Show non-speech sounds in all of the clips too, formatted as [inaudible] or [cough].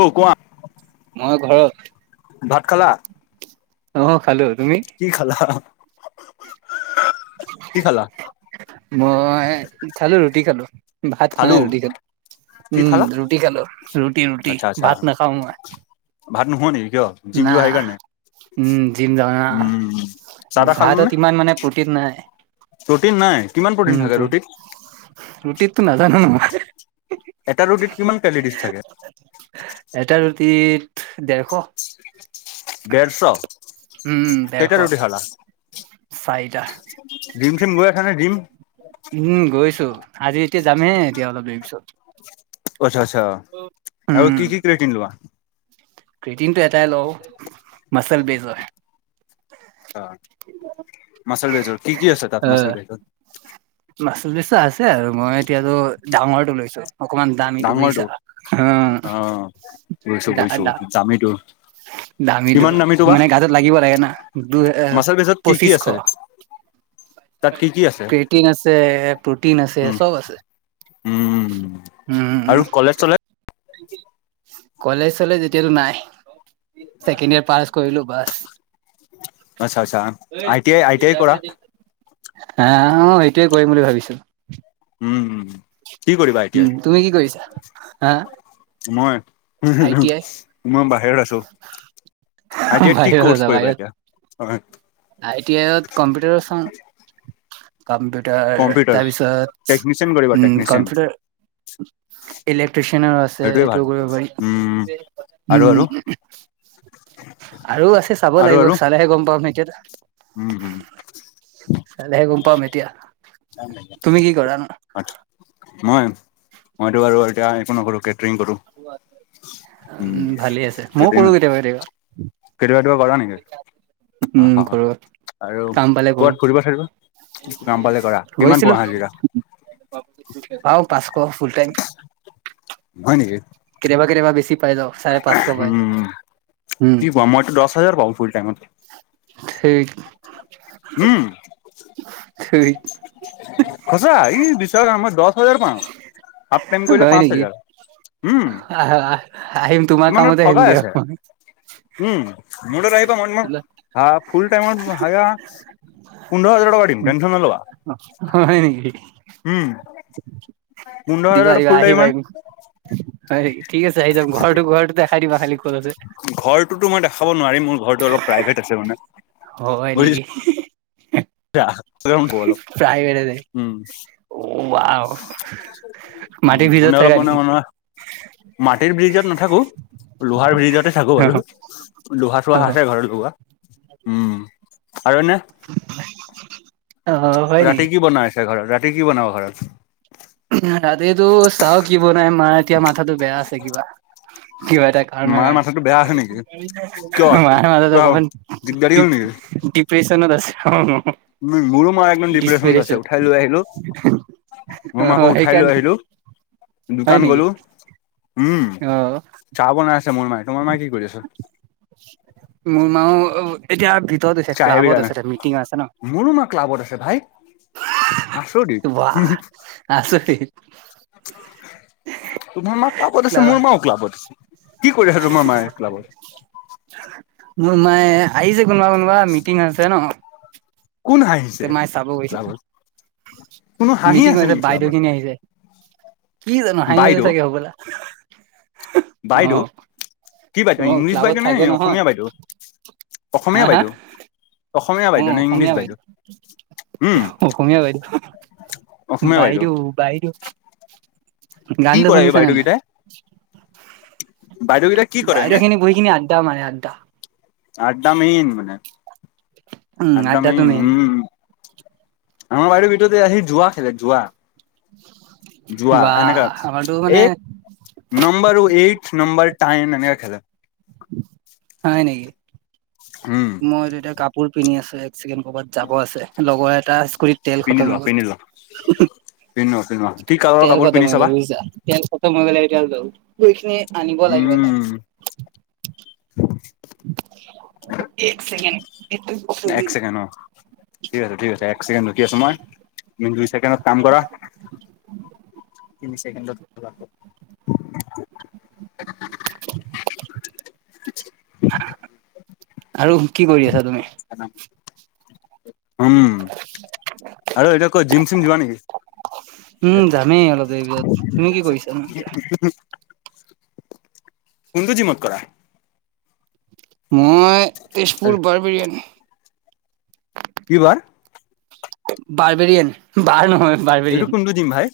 অ কোৱা। মই ঘৰত। ভাত খালা? অ খালোঁ। কি খালা হা হা। কি খালা। মই খালোঁ ৰুটি খালোঁ ভাত খোৱা খালো নাই ৰুটি খালোঁ। কি উম খালা ৰুটি খালো ৰুটি ৰুটি আচ্ছা আচ্ছা ভাত নাখাওঁ মই। ভাত নোখোৱা নেকি কিয় জিম না যোৱা সেইকাৰণে। উম জিম যাওঁ না উম চাহ তাহ খালা ভাতত নে ইমান মানে প্ৰটিত নাই। প্ৰটিন নাই কিমান প্ৰটিন উম থাকে ৰুটিত। ৰুটিতটো নাজানো নহয়। এটা ৰুটিত কিমান কেলৰিছ থাকে। ইত ডেৰশ। ডেৰশ উম ডেৰখ কেইটা ৰুটি খালা চাৰিটা। জিম চিম গৈ আছ নে জিম? উম গৈছো আজি এতিয়া যামহে এতিয়া অলপ দেৰি পিছত আচ্ছা আচ্ছা আৰু কি কি ক্ৰিৰেটিং লোৱা? ক্ৰিটিনটো এটাই লও মাচল বেজ হয়। মাছল ভেজৰ কি কি আছে তাত মাচাল ভেজৰ চলিছে আছে আৰু মই এতিয়াতো ডাঙৰটো লৈছোঁ অকমান দামী এইটো বুইছা ডাঙৰটো অ দা দা দামিটো? দামীটো মানে গাতত লাগিব লাগে না দুই মাচল বেজত কি কি পঁচিশশ আছে [inaudible] কি কি আছে প্ৰেটিন আছে প্ৰোটিন আছে উম চব আছে। উম উম আৰু কলেজ চলে কলেজ চলেজ এতিয়াতো নাই। চেকেণ্ড ইয়াৰ পছ কৰিলো বছ আচ্ছা আচ্ছা আ টি আ আই টি আই কৰা হা অ সেইটোৱে কৰিম বুলি ভাবিছো। উম উম উম। কি কৰিবা আই টি উ আইত তুমি কি কৰিছা হা‌? মই মই বাহ খ আছো আই তি য়াত কি বাহিৰত কৰ্ছ আছা কৰিবা বাহিৰত এতিয়া অ আই টি আইত কম্পিউটাৰ চাও, কম্পিউটাৰ কম্পিউটাৰ তাৰপিছত টেকনিচিয়ান কৰিবা উম টেকনিচিয়ান কম্পউটাৰ ইলেক্ট্ৰিচিয়ন আছে সেইটোৱে ভাল সেইটো কৰিব উম পাৰি আৰু আৰু উম আৰু আছে চাব আৰু লাগিব আৰু চালেহে গম পাম এতিয়া ট কাইলেহে গম পাম এতিয়া। আ তুমি কি কৰা নো? মইয় মইতটো বাৰু এতিয়া একো নকৰো। কেটাৰিং কৰো উ উ উম ভালে আছে ময়ও কৰো কেতিয়াবা কেতিয়াবা। কেতিযাবি কেতিয়াবা কৰা নেকি? অহ উম কৰো আৰু কাম পালে কৰো। ক'বাত ফুৰিব চুৰিব কাম পালে কৰা কিমান পোৱা গৈছিলো। হাজিৰা ৱাও‌ পাঁচ ক ফুলটাইম, হয়নেকি? কেতিযাবা কেতিযাবা বেছি পাইযাও চাৰে পাঁচশ পাই যাওঁ উম উম, কি কোৱা মইতো দহ হাজাৰ পাওঁ ফুল টাইমত ঠেইত, উম [inaudible] ঠেইত সঁচা ই বিশ্বাস আমাৰ দশ হাজাৰ পাওঁ। হাফ টাইম কৰিলে হয় পাঁচ নেকি? হাজাৰ উম। আহা আহ আহিম তোমাৰ ইমানটোত কামতে আহিম ঠগাই দিয়া। আছে উম মোৰ লগত আহিবা মই, তোমাক হা ফুল টাইমত হা পোন্ধৰ হাজাৰ টকা দিম টেনচন নলবা। হয় নেকি? উম পোন্ধৰ হাজাৰ দিবাৰী বা ফুল আহি টাইমৰ পাইম হয় নেকি? ঠিক আছে আহি যাম ঘৰটো ঘৰটো দেখাই দিবা খালি ক'ত আছে? ঘৰটোতো মই দেখাব নোৱাৰিম মোৰ ঘৰটো অলপ প্ৰাইভেট আছে মানে, হয় নেকি? বুজিছা অলপ প্ৰায় বেটতে [unintelligible] উ মাটিৰ ভিতৰত গুনে অলপ থাকা ক ন নেকি? ম [unintelligible] মাটিৰ ব্ৰিজত নাথাকো, লোহাৰ ব্ৰীজতে থাকো বাৰু লোহা চোহা অ', আছে ঘৰত লগোৱা। উম আৰু এনে আহ হয় ৰাতি নেকি? কি বনাইছে ঘৰত ৰাতি কি বনাব ঘৰত? ৰাতিটো চাও কি বনাই ম এতিয়া মাথাতটো বেয়া আছে কিবা। কিবা এটা কাৰনৰ মাৰ মাথাটো বেয়া আছে নেকি কিয় কাৰনে মান মাজ ত কিবা দিগদাৰি হ'ল নেকি ডিপ্ৰেচনত আছে। মোৰো মাৰ একদম ডিপ্ৰেছনত আছে ডিচপিৰেচন উঠাই লৈ আহিলো। অ মোৰ মাকো উঠাই লৈ সেইকাৰণে আহিলো। হয় দোকান নেকি গলো উম অ চাহ বনাই আছে মোৰ মায়ে। তোমাৰ মাই কি কৰি আছে? অ এতিয়া ভিতৰত আছে চাহে ক্লাবত বিধানে আছে এটা মিটিং আছে ন মোৰো মা ক্লাবত আছে ভাই। বাহ আছৰিত। আচৰিত [inaudible] তোমাৰ মাক ক্লাবত আছে মোৰ মাও ক্লাবত আছে কি কৰি মোৰ মায়ে ক্লাবত [unintelligible] মোৰ মাই আহিছে কোনোবা কোনোবা মিটিং আছে ন। কোন হাঁহিছে তে মায়ে চাব গৈছে ক্লাবত কোনো হাঁহি মিটিং আছে হৈছে নেকি বাইদেউ ক্লাবত? খিনি আহিছে কি জানো হাঁহি আছে চাগে হ'বলা [unintelligible] অ বাইদ কি বাইদেউ অ ইংলিছ ক্লাবত বাইদেউ নে থাকে নহয় অসমীয়া বাইদেউ হা অসমীয়া হা বাইদেউ। অসমীয়া অ বাইদে নে ইংলিশ অসমীয়া বাইদউ বাইদেউ হম? অসমীয়া বাইদেউ বাইদেউ বাইদউ কি গানটো কৰে এই শুনিছানে নাই? বাইদেউকেইটাই বাইদেউকেইটা কি কৰে এনে বাহিৰখিনি বহি কিনি আড্ডা মানে আড্ডা। আড্ডা মেইন মানে। উম একদমেই আড্ডাটো উম মেইন আমাৰ বাইিৰ ভিতৰতে আহি যোৱা খেলে যোৱা। যোৱা বা এনেকা আমাৰতো মানে এক নম্বৰ এইট নম্বৰ তাই ননেক খেলা [inaudible] হয় নেকি? উম মই তেতিয়া কাপোৰ পিন্ধি আছো। চে ক'ৰবাত যাব আছে লগৰ এটা স্কুতিত তেল পিন্ধি খতম হৈ লোৱা গল। পিন্ধি লোৱা পিন্ধি লোৱা পিন্ধি লোৱা কি কালাৰৰ তেল কাপোৰ খতম পিন্ধি হৈ গল চাবা বুইচা, তেল খতম হৈ গলে সেইখিনি আনিব লাগিব তাক উম এক চেকেণ্ড। এক ছেকেণ্ড অ। ঠিক আছে ঠিক আছে এক ছেকেণ্ড ৰকি আছো মই তুমি দুই ছেকেণ্ডত কাম কৰা। তিনি চেকেনড [inaudible] [unintelligible] আৰু কি কৰি আছা তুমি? উম আৰু এতিয়া কৈ জিম চিম যোবা নেকি? উম যামেই অলপ দেৰি পিছত তুমি কি কৰিছা কোনটো যিমত কৰা। মই তেজপুৰ বাৰ বিৰিয়ানী কি বাৰ বাৰ বেৰীয়েন বাৰ নহয় এইটো বাৰ্বেৰিয়ান কোনটো জিম ভাই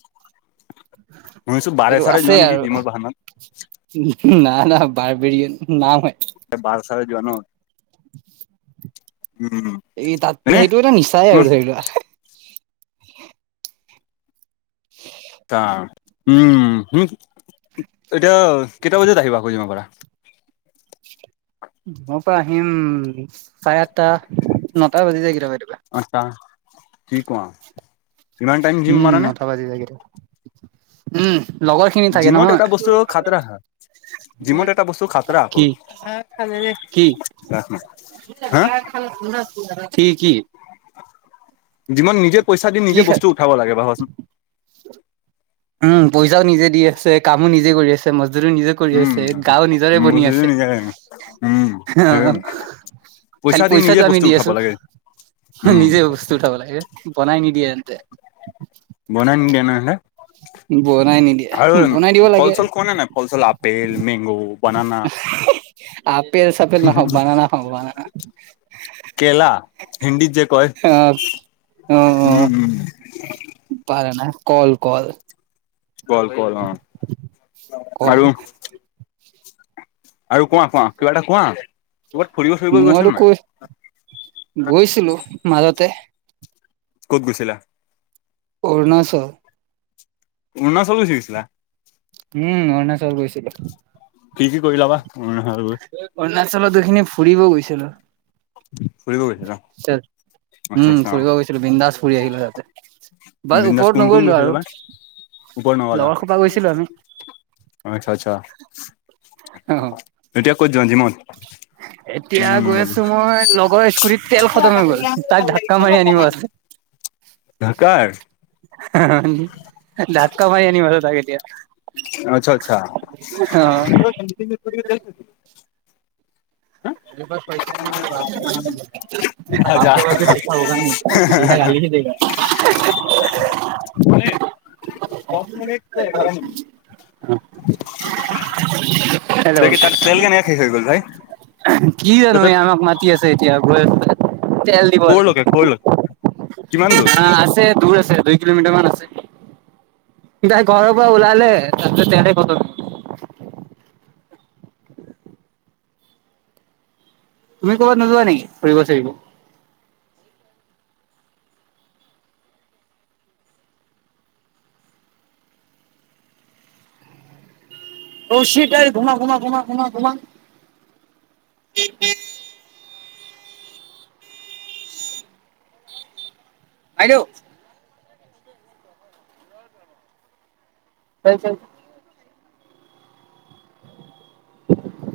মই ছো বাৰে এইটো চাৰে আছে যোৱা নেকি আৰু যিমৰ বাহানাত না না বাৰ্বেৰিয়ন নাম হয় ত বাৰ চালে যোৱা ন। উম এই তাত এনে সেইটো এটা নিচাই আৰু ধৰি লোৱা। ত উমম এতিয়া কেইটা বজাত আহিবা আকৌ যিমৰ পাৰা। জিমৰ পৰা আহিম চাৰে আঠটা নটা বাজি যায় কেতিয়াবা কেতিয়াবা। আচ্ছা কি কোৱা ইমান টাইম জিম উম মাৰা নে নটা বাজি যায় কেতিয়াবা উম লগৰ খিনি থাকে জিমত নহয় এটা বস্তু খাতৰা হা। জিমত এটা বস্তু খাতৰা আক। কি কি কি কি? যিমান নিজে পইচা দি নিজে কি বস্তু উঠাব লাগে ভাবাচোন। উম পইচাও নিজে দি আছে কামো নিজে কৰি আছে ম। নিজে কৰি উম আছে, গাও নিজৰে বনি বুজিলো আছে নিজে আহ। উম খালি পইচা দি নিজে পইচাটো আমি বস্তু দি উঠাব আছো। লাগে উম নিজে বস্তু উঠাব লাগে বনাই নিদিয়ে তেন্তে। বনাই নিদিয়ে নহলে। বনাই নিদিয়ে আৰু বনাই দিব লাগে ফল চল খোৱা নে নাই ফলচল apple, mango, banana. Apple চাপেল নাখাও, বানানা খাও বনানা। কেলা হিন্দীত যে কয় অ অ অ উম উম পাৰ ন। কল কল। কল কল অ কল আৰু আৰু কোৱা কোৱা কিবা এটা কোৱা। ক'ৰবাত ফুৰিব চুৰিব গৈছা মইতো নে নাই কৈ গৈছিলো মাজতে, ক'ত গৈছিলা? অৰুণাচল। অৰুণাচল গুচি গৈছিলা উম অৰুণাচল গৈছিলো। কি কি কৰিলা বা? অৰুণাচল গৈ অৰুণাচলত দুখিনি ফুৰিব গৈছিলো। ফুৰিব গৈছিলা আচ্ছা উম আচ্ছা ফুৰিব গৈছিলো, বিন্দাছ ফুৰি আহিলো হিয়াতে। বাৰ বিন্দাছ ওপৰত কোন কোন নগৰিলো গৈছিলে আৰু বা ওপৰত নগলা লগৰ সোপা গৈছিলো আমি। আচ্ছা আচ্ছা। অ', এতিয়া কত যোৱা, জিমত? এতিয়া গৈ আছো মই উম লগৰ স্কুটিত তেল খতম হৈ গ'ল তাক [unintelligible] ধাক্কা মাৰি আনিব আছে [unintelligible] ঢাকাৰ দাতকমা [unintelligible] ইনোভাৰচত থাকে এতিয়া আচ্ছা আচ্ছা। [unintelligible] কালিকে দেগা দচ মিনট ঘ ম [unintelligible] [unintelligible] তই কি হেল্ল' তাত তেল কেনে শেষ হৈ গ'ল ভাই? কি জানো এই আমাক মাতি আছে এতিয়া গৈ তেল কৰ দিবলে। লৈকে কৰ লৈকে কিমান দূৰ না আছে দূৰ আছে দুই কিলোমিটাৰ মান আছে। তাই ঘৰৰ পৰা ওলালে, তাৰ পাছত তেল খতম। তুমি ক'বাত নোযোৱা নেকি ফুৰিব চুৰিব? অটাই ঘম ঘম ঘম ঘম ঘম [unintelligible] আইদেউ কাই চ [unintelligible] [unintelligible]